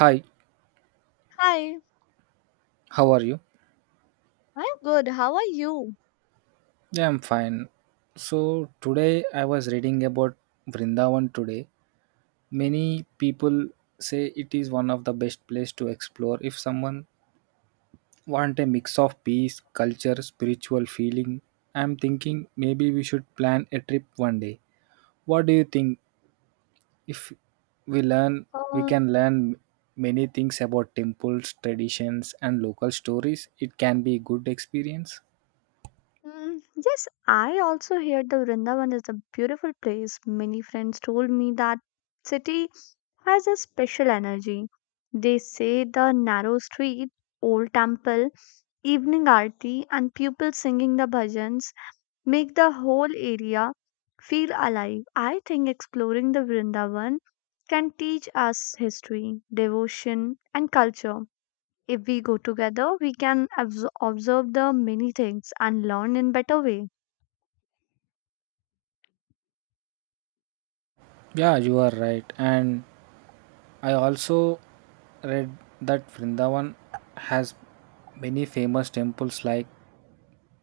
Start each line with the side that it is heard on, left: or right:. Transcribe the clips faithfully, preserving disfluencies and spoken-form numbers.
right: Hi,
left: Hi,
right: how are you?
left: I'm good. How are you?
right: Yeah, I'm fine. So, today I was reading about Vrindavan today. Many people say it is one of the best place to explore if someone want a mix of peace, culture, spiritual feeling. I'm thinking maybe we should plan a trip one day. What do you think? If we learn, We
left: Uh,
right: can learn many things about temples, traditions and local stories. It can be good experience.
left: mm, yes, I also heard the Vrindavan is a beautiful place. Many friends told me that city has a special energy. They say the narrow street, old temple, evening aarti, and people singing the bhajans make the whole area feel alive. I think exploring the Vrindavan can teach us history, devotion, and culture. If we go together, we can abs- observe the many things and learn in better way.
right: Yeah, you are right. And I also read that Vrindavan has many famous temples like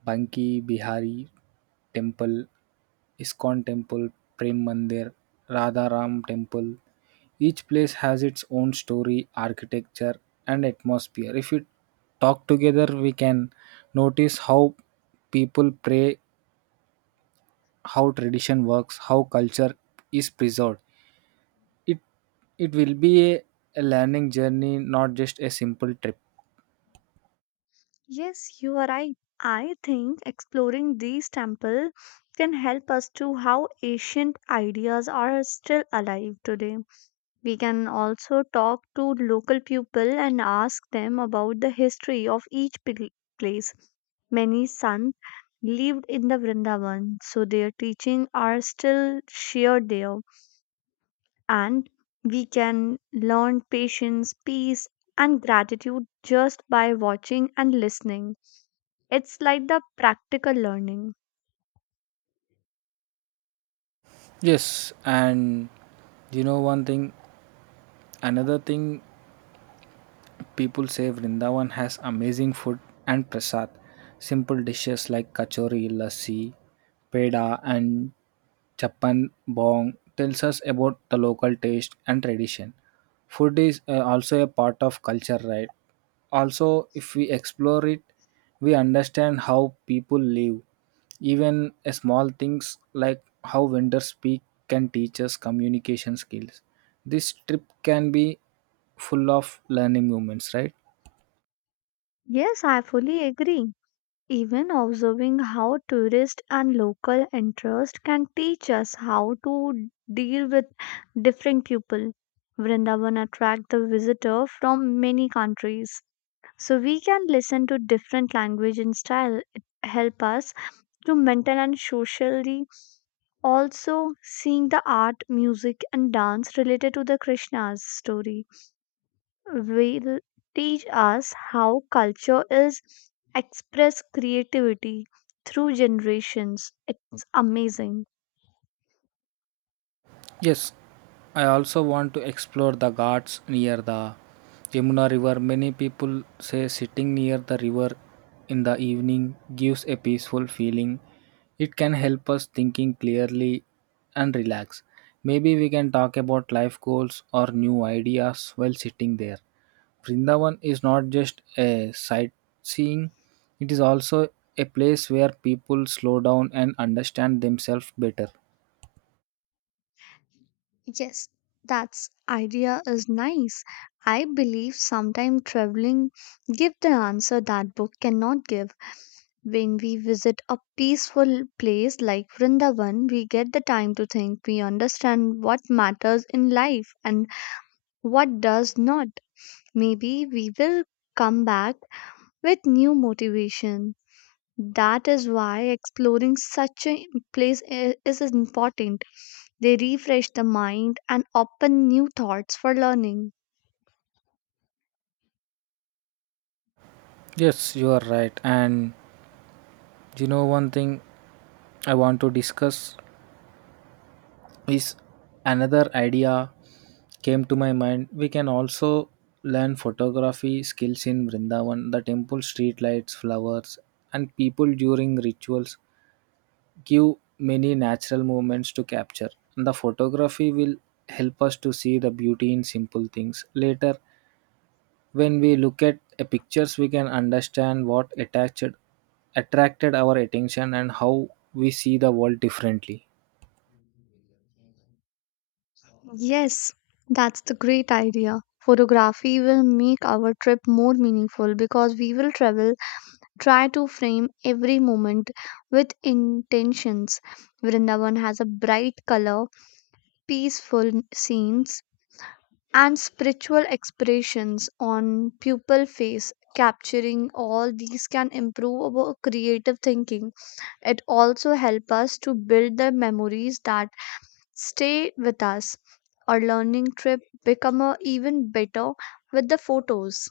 right: Banki Bihari Temple, Iskon Temple, Prem Mandir, Radha Ram Temple. Each place has its own story, architecture, and atmosphere. If we talk together, we can notice how people pray, how tradition works, how culture is preserved. It it will be a, a learning journey, not just a simple trip.
left: Yes, you are right. I think exploring these temples can help us to how ancient ideas are still alive today. We can also talk to local people and ask them about the history of each pl- place. Many sons lived in the Vrindavan, so their teaching are still shared there. And we can learn patience, peace, and gratitude just by watching and listening. It's like the practical learning.
right: Yes, and you know one thing another thing, people say Vrindavan has amazing food and prasad, simple dishes like kachori, lassi, peda, and Chapan Bong tells us about the local taste and tradition. Food is uh, also a part of culture, right? Also, if we explore it, we understand how people live. Even uh, small things like how vendors speak can teach us communication skills. This trip can be full of learning moments, right?
left: Yes, I fully agree. Even observing how tourist and local interest can teach us how to deal with different people. Vrindavan attract the visitor from many countries. So we can listen to different language and style. It help us to mental and socially. Also seeing the art music and dance related to the Krishna's story will teach us how culture is express creativity through generations. It's amazing.
right: Yes, I also want to explore the ghats near the Yamuna River. Many people say sitting near the river in the evening gives a peaceful feeling. It can help us thinking clearly and relax. Maybe we can talk about life goals or new ideas while sitting there. Vrindavan is not just a sightseeing, it is also a place where people slow down and understand themselves better.
left: Yes, that's idea is nice. I believe sometime traveling give the answer that book cannot give. When we visit a peaceful place like Vrindavan, we get the time to think. We understand what matters in life and what does not. Maybe we will come back with new motivation. That is why exploring such a place i- is important. They refresh the mind and open new thoughts for learning.
right: Yes, you are right. And you know, one thing I want to discuss is another idea came to my mind. We can also learn photography skills in Vrindavan. The temple, street lights, flowers, and people during rituals give many natural moments to capture. The photography will help us to see the beauty in simple things later. When we look at a pictures, we can understand what attached attracted our attention, and how we see the world differently.
left: Yes, that's the great idea. Photography will make our trip more meaningful because we will travel try to frame every moment with intentions. Vrindavan has a bright color, peaceful scenes, and spiritual expressions on pupil face. Capturing all these can improve our creative thinking. It also helps us to build the memories that stay with us. Our learning trip become a even better with the photos.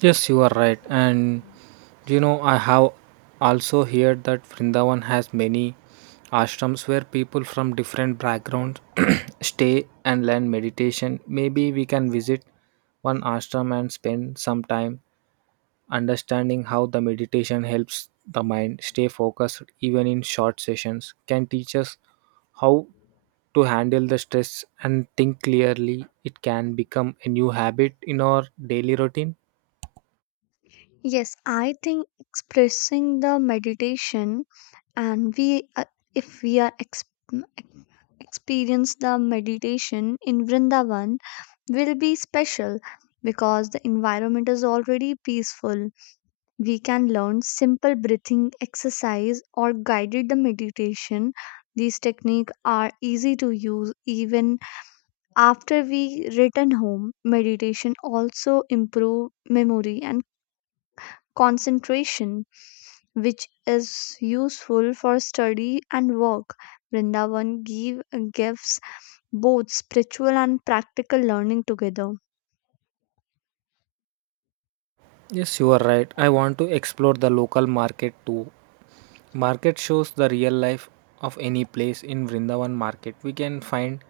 right: Yes, you are right. And you know, I have also heard that Vrindavan has many ashrams where people from different backgrounds stay and learn meditation. Maybe we can visit one ashram and spend some time understanding how the meditation helps the mind stay focused. Even in short sessions can teach us how to handle the stress and think clearly. It can become a new habit in our daily routine.
left: Yes, I think expressing the meditation and we uh, if we are ex- experience the meditation in Vrindavan will be special because the environment is already peaceful. We can learn simple breathing exercise or guided the meditation. These techniques are easy to use even after we return home. Meditation also improve memory and concentration, which is useful for study and work. Vrindavan give, gives both spiritual and practical learning together.
right: Yes, you are right. I want to explore the local market too. Market shows the real life of any place in Vrindavan market. We can find,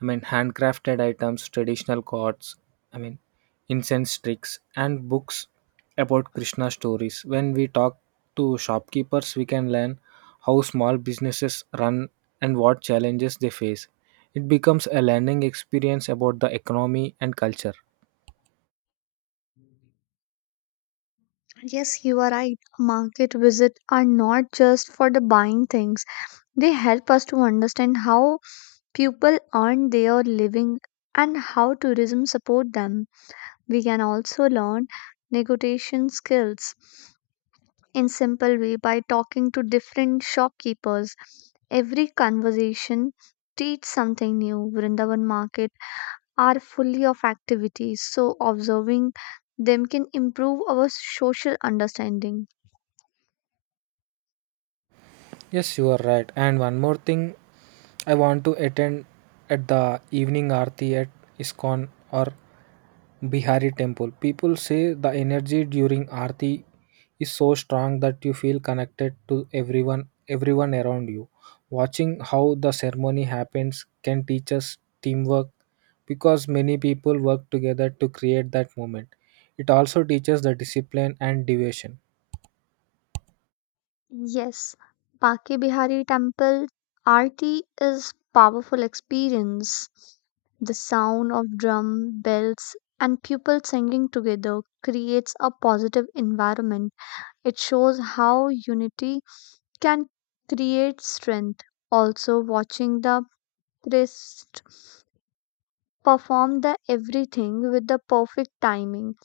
right: I mean, handcrafted items, traditional cards, I mean, incense sticks, and books about Krishna stories. When we talk to shopkeepers, we can learn how small businesses run and what challenges they face. It becomes a learning experience about the economy and culture.
left: Yes, you are right. Market visits are not just for the buying things, they help us to understand how people earn their living and how tourism support them. We can also learn negotiation skills in simple way by talking to different shopkeepers. Every conversation teach something new. Vrindavan market are fully of activities, so observing them can improve our social understanding.
right: Yes, you are right. And one more thing, I want to attend at the evening aarti at ISKCON or Bihari temple. People say the energy during aarti is so strong that you feel connected to everyone everyone around you. Watching how the ceremony happens can teach us teamwork because many people work together to create that moment. It also teaches the discipline and devotion.
left: Yes, Baki Bihari Temple Aarti is powerful experience. The sound of drum bells and people singing together creates a positive environment. It shows how unity can create strength. Also, watching the priest perform the everything with the perfect timing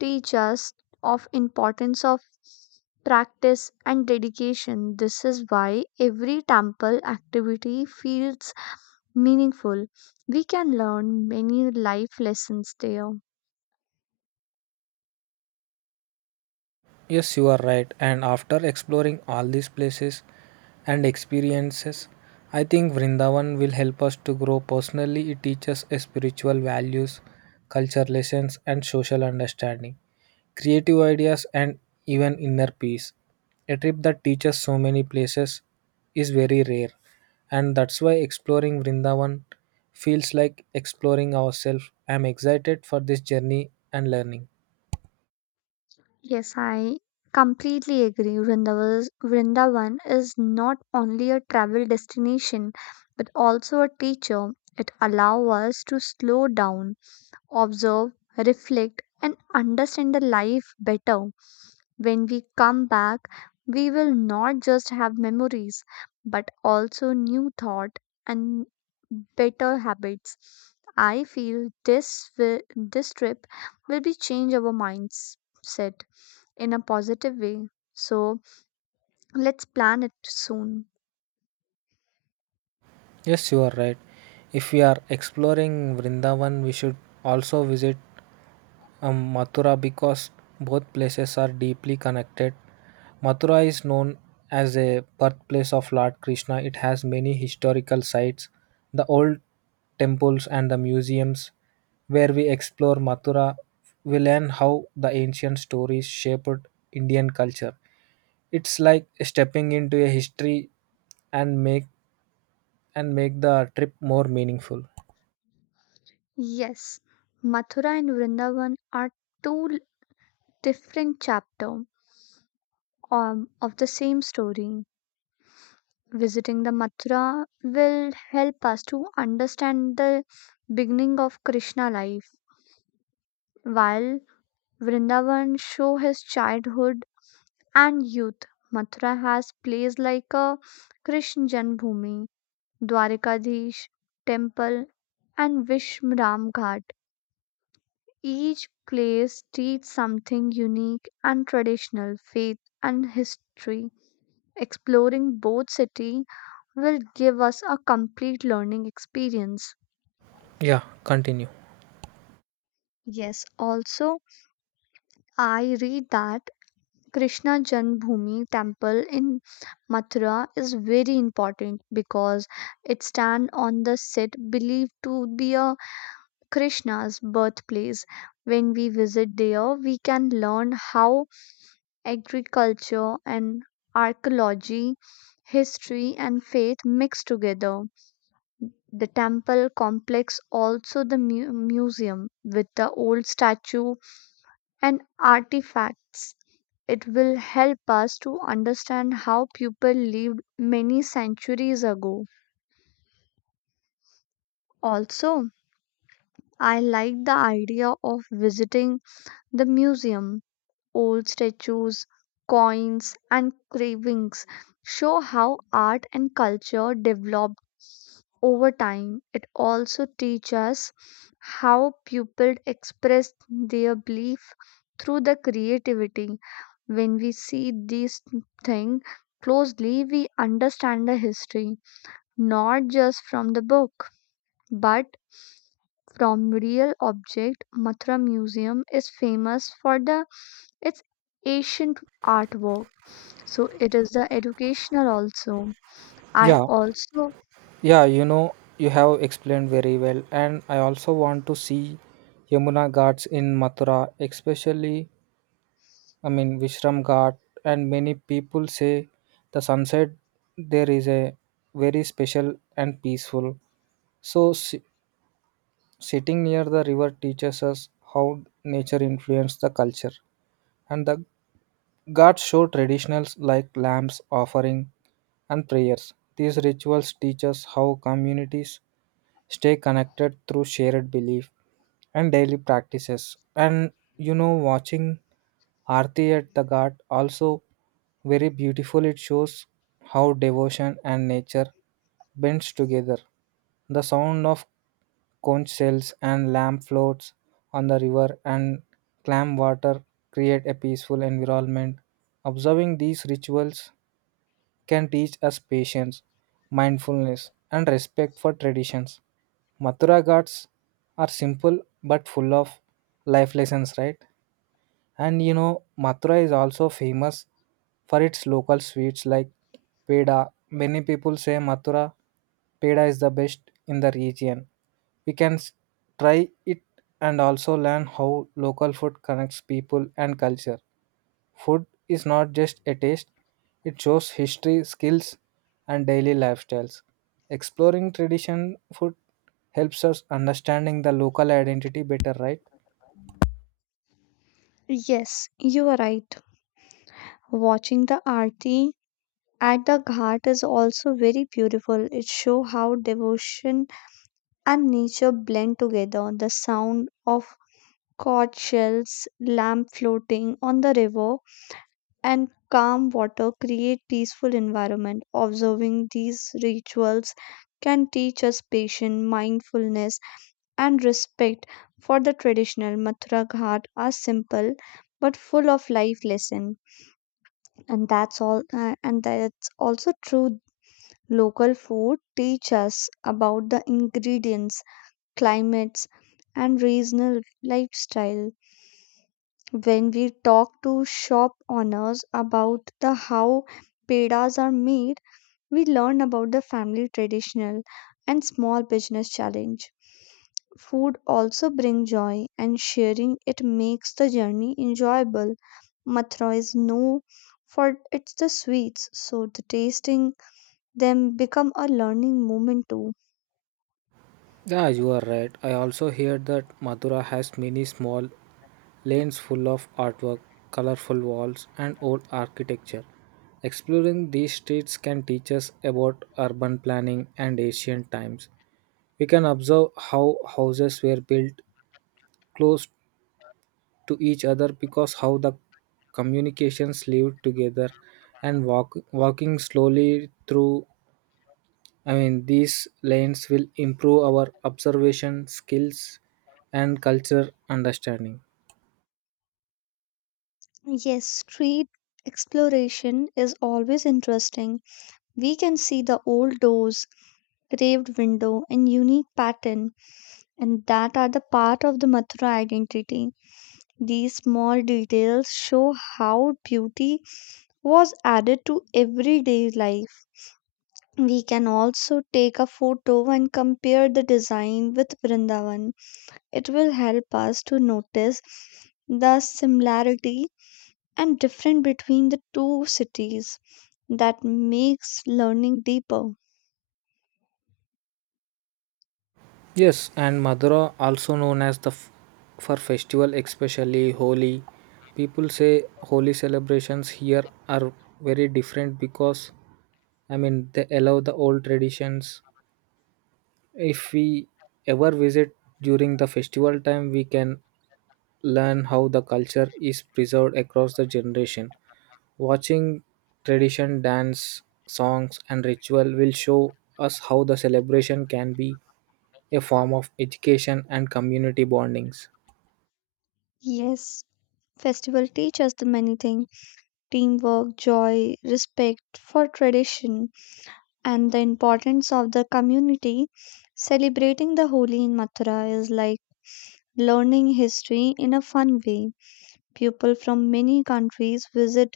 left: teach us of importance of practice and dedication. This is why every temple activity feels meaningful. We can learn many life lessons there.
right: Yes, you are right. And after exploring all these places and experiences, I think Vrindavan will help us to grow personally. It teaches us spiritual values, culture lessons, and social understanding, creative ideas, and even inner peace. A trip that teaches so many places is very rare, and that's why exploring Vrindavan feels like exploring ourselves. I'm excited for this journey and learning.
left: Yes, I completely agree. Vrindavan, Vrindavan is not only a travel destination but also a teacher. It allows us to slow down, observe, reflect, and understand the life better. When we come back, we will not just have memories but also new thought and better habits. I feel this will, this trip will be change our mindset in a positive way. So let's plan it soon.
right: Yes, you are right. If we are exploring Vrindavan, we should also visit um, Mathura because both places are deeply connected. Mathura is known as a birthplace of Lord Krishna. It has many historical sites, the old temples, and the museums. Where we explore Mathura, we learn how the ancient stories shaped Indian culture. It's like stepping into a history and make and make the trip more meaningful.
left: Yes, Mathura and Vrindavan are two l- different chapters um, of the same story. Visiting the Mathura will help us to understand the beginning of Krishna life, while Vrindavan show his childhood and youth. Mathura has plays like a Krishna Janbhumi, Dwarikadish temple, and Vishramghat. Each place teaches something unique and traditional, faith and history. Exploring both cities will give us a complete learning experience.
right: Yeah, continue.
left: Yes, also I read that Krishna Janmabhoomi temple in Mathura is very important because it stands on the site believed to be a Krishna's birthplace. When we visit there, we can learn how agriculture and archaeology, history and faith mixed together. The temple complex, also the mu- museum with the old statue and artifacts. It will help us to understand how people lived many centuries ago. Also, I like the idea of visiting the museum old statues, coins, and carvings show how art and culture developed over time. It also teaches us how people expressed their belief through the creativity. When we see these things closely, we understand the history not just from the book but from real object. Mathura museum is famous for the its ancient artwork. So it is the educational also. I
right: Yeah,
left: also.
right: yeah, you know, you have explained very well, and I also want to see Yamuna Ghats in Mathura, especially, I mean, Vishram Ghat, and many people say the sunset there is a very special and peaceful. So, si- sitting near the river teaches us how nature influenced the culture, and the Ghats show traditionals like lamps offering and prayers. These rituals teach us how communities stay connected through shared belief and daily practices. And you know, watching Aarti at the Ghat also very beautiful. It shows how devotion and nature bends together. The sound of conch shells and lamp floats on the river and clam water create a peaceful environment. Observing these rituals can teach us patience, mindfulness, and respect for traditions. Mathura Ghats are simple but full of life lessons, right? And you know, Mathura is also famous for its local sweets like peda. Many people say Mathura peda is the best in the region. We can s- try it and also learn how local food connects people and culture. Food is not just a taste, it shows history, skills, and daily lifestyles. Exploring tradition food helps us understanding the local identity better, right?
left: Yes, you are right. Watching the aarti at the ghat is also very beautiful. It shows how devotion and nature blend together. The sound of cod shells, lamp floating on the river, and calm water create peaceful environment observing these rituals can teach us patience mindfulness and respect for the traditional. Mathura Ghat are simple but full of life lesson. And that's all uh, and that's also true. Local food teach us about the ingredients climates and regional lifestyle. When we talk to shop owners about the how pedas are made, we learn about the family traditional and small business challenge. Food also brings joy and sharing it makes the journey enjoyable. Mathura is known for it's the sweets, so the tasting them become a learning moment too.
right: Yeah, you are right. I also hear that Mathura has many small lanes full of artwork, colorful walls, and old architecture. Exploring these streets can teach us about urban planning and ancient times. We can observe how houses were built close to each other because how the communications lived together and walk, walking slowly through, I mean, these lanes will improve our observation skills and culture understanding.
left: Yes, street exploration is always interesting. We can see the old doors, carved window, and unique pattern, and that are the part of the Mathura identity. These small details show how beauty was added to everyday life. We can also take a photo and compare the design with Vrindavan. It will help us to notice the similarity and difference between the two cities that makes learning deeper.
right: Yes, and Madura, also known as the f- for festival, especially Holi. People say Holi celebrations here are very different because, I mean, they allow the old traditions. If we ever visit during the festival time, we can learn how the culture is preserved across the generation. Watching tradition dance, songs, and ritual will show us how the celebration can be a form of education and community bondings.
left: Yes, festival teaches the many things: teamwork, joy, respect for tradition, and the importance of the community. Celebrating the Holi in Mathura is like learning history in a fun way. People from many countries visit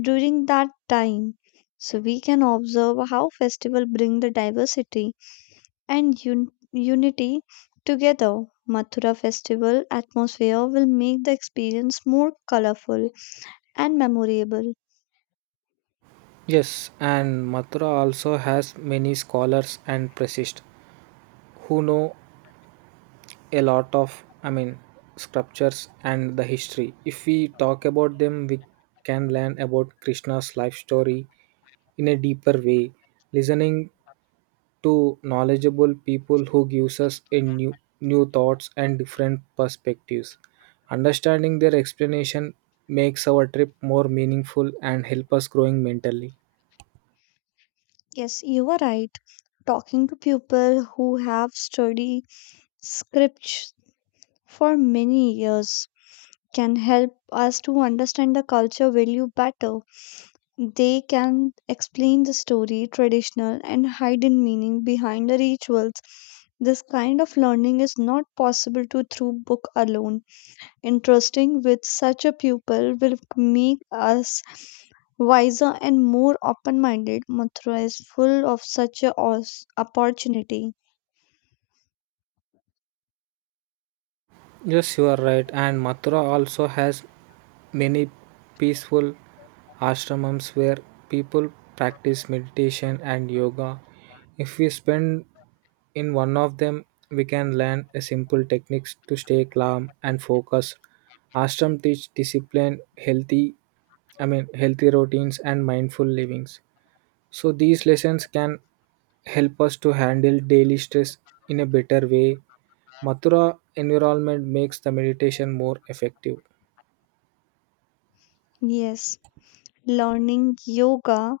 left: during that time. So we can observe how festival bring the diversity and un- unity together. Mathura festival atmosphere will make the experience more colorful and memorable.
right: Yes, and Mathura also has many scholars and priests who know a lot of, I mean, sculptures and the history. If we talk about them, we can learn about Krishna's life story in a deeper way. Listening to knowledgeable people who gives us a new new thoughts and different perspectives. Understanding their explanation makes our trip more meaningful and help us growing mentally.
left: Yes, you are right. Talking to people who have studied scripts for many years can help us to understand the culture value better. They can explain the story, traditional, and hidden meaning behind the rituals. This kind of learning is not possible to through book alone. Interesting with such a pupil will make us wiser and more open-minded. Mathura is full of such a os- opportunity.
right: Yes, you are right. And Mathura also has many peaceful ashrams where people practice meditation and yoga. If we spend in one of them, we can learn a simple techniques to stay calm and focus. Ashram teach discipline, healthy, I mean, healthy routines and mindful livings. So these lessons can help us to handle daily stress in a better way. Mathura environment makes the meditation more effective.
left: Yes. Learning yoga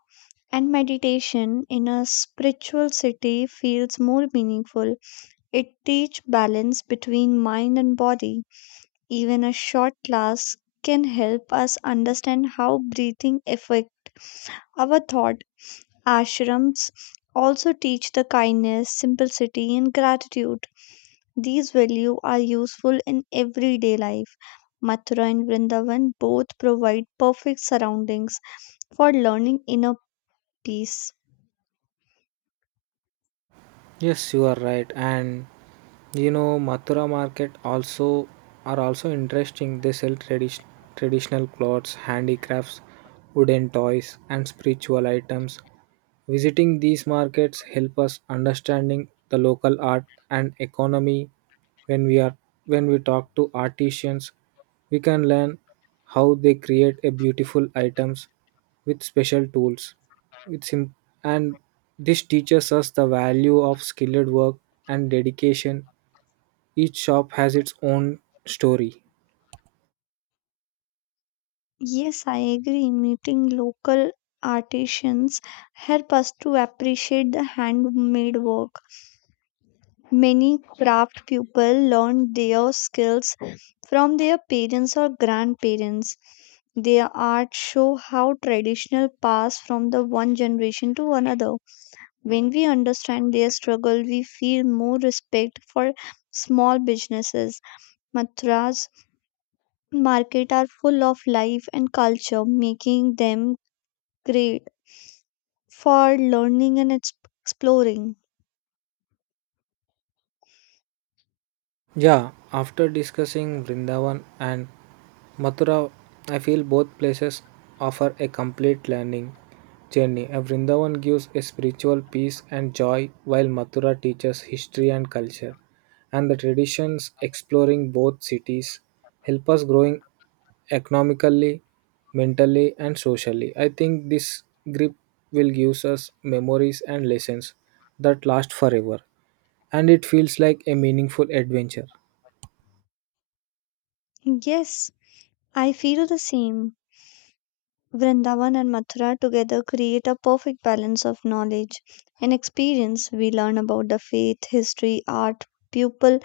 left: and meditation in a spiritual city feels more meaningful. It teaches balance between mind and body. Even a short class can help us understand how breathing affects our thought. Ashrams also teach the kindness, simplicity, and gratitude. These values are useful in everyday life. Mathura and Vrindavan both provide perfect surroundings for learning inner peace.
right: Yes, you are right. And you know, Mathura market also are also interesting. They sell tradi- traditional clothes, handicrafts, wooden toys, and spiritual items. Visiting these markets help us understanding the local art and economy. When we are when we talk to artisans, we can learn how they create a beautiful items with special tools. It's sim- and this teaches us the value of skilled work and dedication. Each shop has its own story.
left: Yes, I agree. Meeting local artisans help us to appreciate the handmade work. Many craft people learn their skills from their parents or grandparents. Their art show how traditional pass from the one generation to another. When we understand their struggle, we feel more respect for small businesses. Mathura's market are full of life and culture, making them great for learning and ex- exploring.
right: Yeah, after discussing Vrindavan and Mathura, I feel both places offer a complete learning journey. A Vrindavan gives a spiritual peace and joy, while Mathura teaches history and culture. And the traditions exploring both cities help us growing economically, mentally, and socially. I think this grip will give us memories and lessons that last forever, and it feels like a meaningful adventure.
left: Yes, I feel the same. Vrindavan and Mathura together create a perfect balance of knowledge and experience. We learn about the faith, history, art, people,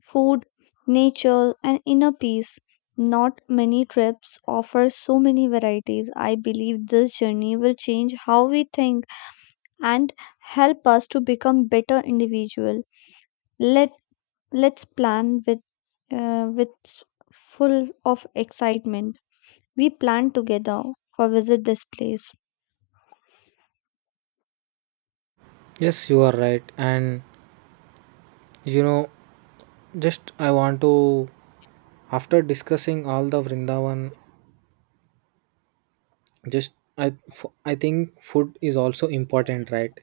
left: food, nature, and inner peace. Not many trips offer so many varieties. I believe this journey will change how we think and help us to become better individual. Let Let's plan with uh, with s- full of excitement. We plan together for visit this place.
right: Yes, you are right. And you know, just I want to, after discussing all the Vrindavan, just I, f- I think food is also important, right?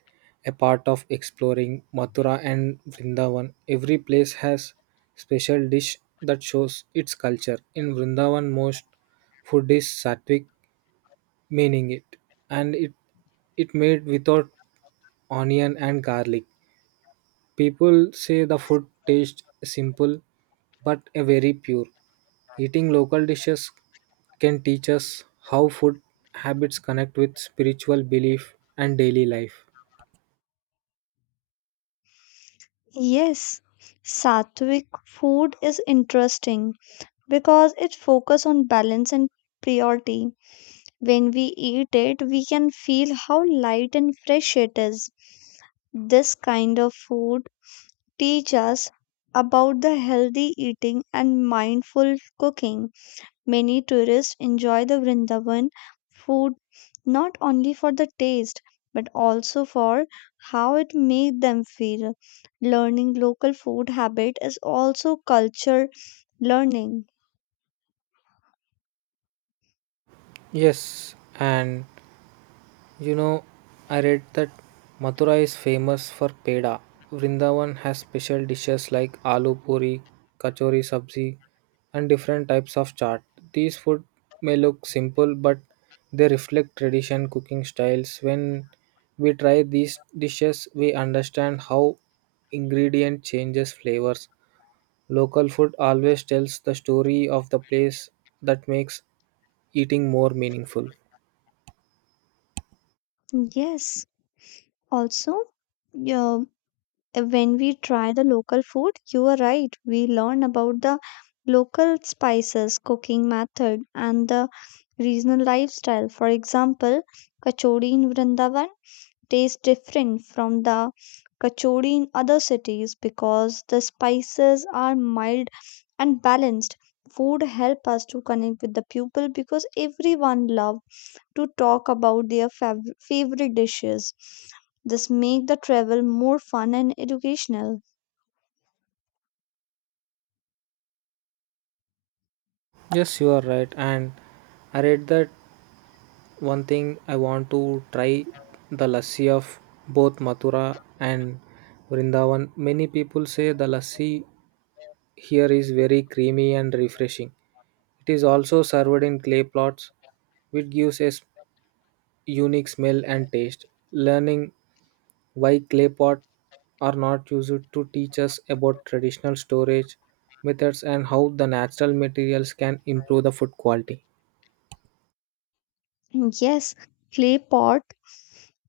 right: A part of exploring Mathura and Vrindavan. Every place has special dish that shows its culture. In Vrindavan, most food is sattvic, meaning it, and it it made without onion and garlic. People say the food tastes simple but a very pure. Eating local dishes can teach us how food habits connect with spiritual belief and daily life.
left: Yes, Sattvic food is interesting because it focus on balance and purity. When we eat it, we can feel how light and fresh it is. This kind of food teach us about the healthy eating and mindful cooking. Many tourists enjoy the Vrindavan food not only for the taste but also for how it made them feel. Learning local food habit is also culture learning.
right: Yes, and you know, I read that Mathura is famous for peda. Vrindavan has special dishes like aloo puri, kachori sabzi, and different types of chaat. These food may look simple, but they reflect tradition cooking styles. When we try these dishes, we understand how ingredient changes flavors. Local food always tells the story of the place that makes eating more meaningful.
left: Yes, also yeah, when we try the local food, you are right. We learn about the local spices, cooking method, and the regional lifestyle. For example, kachori in Vrindavan taste different from the kachori in other cities because the spices are mild and balanced. Food help us to connect with the people because everyone love to talk about their fav- favorite dishes. This make the travel more fun and educational.
right: Yes, you are right. And I read that one thing I want to try the lassi of both Mathura and Vrindavan. Many people say the lassi here is very creamy and refreshing. It is also served in clay pots, which gives a s- unique smell and taste. Learning why clay pots are not used to teach us about traditional storage methods and how the natural materials can improve the food quality.
left: Yes, clay pot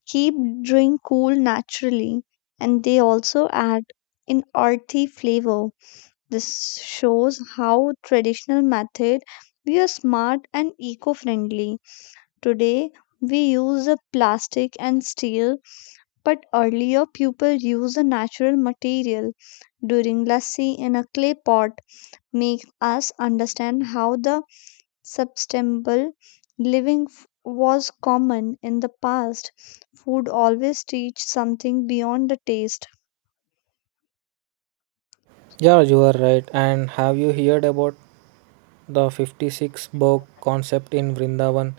left: keep drink cool naturally and they also add an earthy flavor. This shows how traditional method were smart and eco-friendly. Today we use a plastic and steel, but earlier people used a natural material. During lassi in a clay pot make us understand how the sustainable living f- was common in the past. Food always teach something beyond the taste.
right: Yeah, you are right. And have you heard about the fifty-six bhog concept in Vrindavan?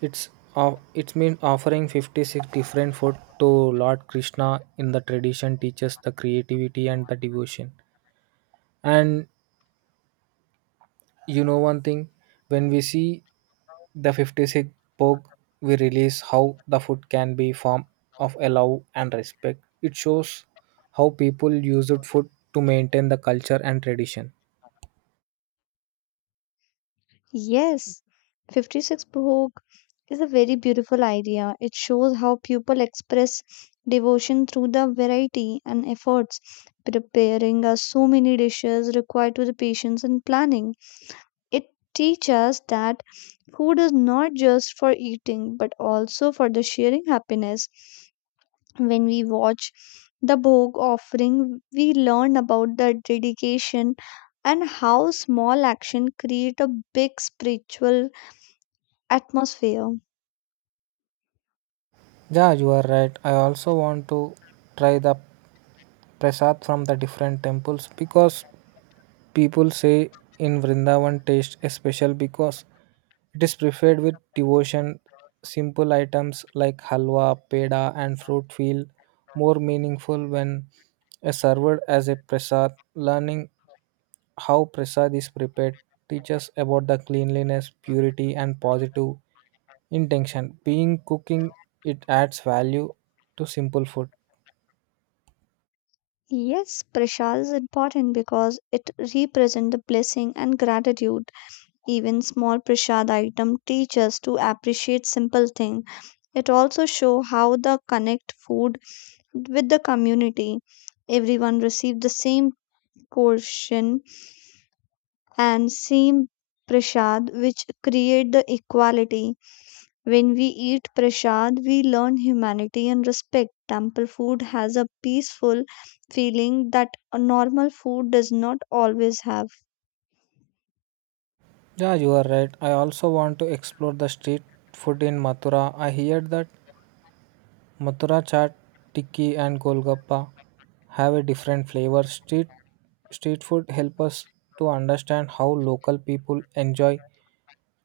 right: It's of it's mean offering fifty-six different food to Lord Krishna in the tradition teaches the creativity and the devotion. And you know one thing, when we see the fifty-six bhog, we realize how the food can be form of a love and respect. It shows how people used food to maintain the culture and tradition.
left: Yes, fifty-six Bhog is a very beautiful idea. It shows how people express devotion through the variety and efforts. Preparing us so many dishes required to the patience and planning. It teaches us that food is not just for eating but also for the sharing happiness. When we watch the Bhog offering, we learn about the dedication and how small action create a big spiritual atmosphere.
right: Yeah, you are right. I also want to try the prasad from the different temples because people say in Vrindavan taste is special because it is prepared with devotion. Simple items like halwa, peda, and fruit feel more meaningful when uh, served as a prasad. Learning how prasad is prepared teaches about the cleanliness, purity, and positive intention being cooking. It adds value to simple food.
left: Yes, prasad is important because it represents the blessing and gratitude. Even small prasad item teach us to appreciate simple things. It also show how the connect food with the community. Everyone receive the same portion and same prasad, which create the equality. When we eat prasad, we learn humanity and respect. Temple food has a peaceful feeling that a normal food does not always have.
right: Yeah, you are right. I also want to explore the street food in Mathura. I hear that Mathura chaat, tikki and golgappa have a different flavor. Street street food help us to understand how local people enjoy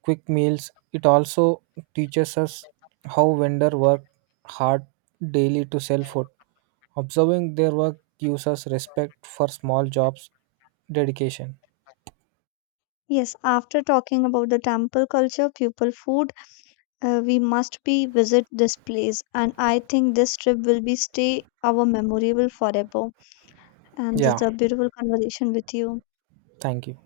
right: quick meals. It also teaches us how vendors work hard daily to sell food. Observing their work gives us respect for small jobs dedication.
left: Yes, after talking about the temple culture, people food, uh, we must be visit this place, and I think this trip will be stay our memorable forever. And it's
right: Yeah,
left: a beautiful conversation with you.
right: thank you.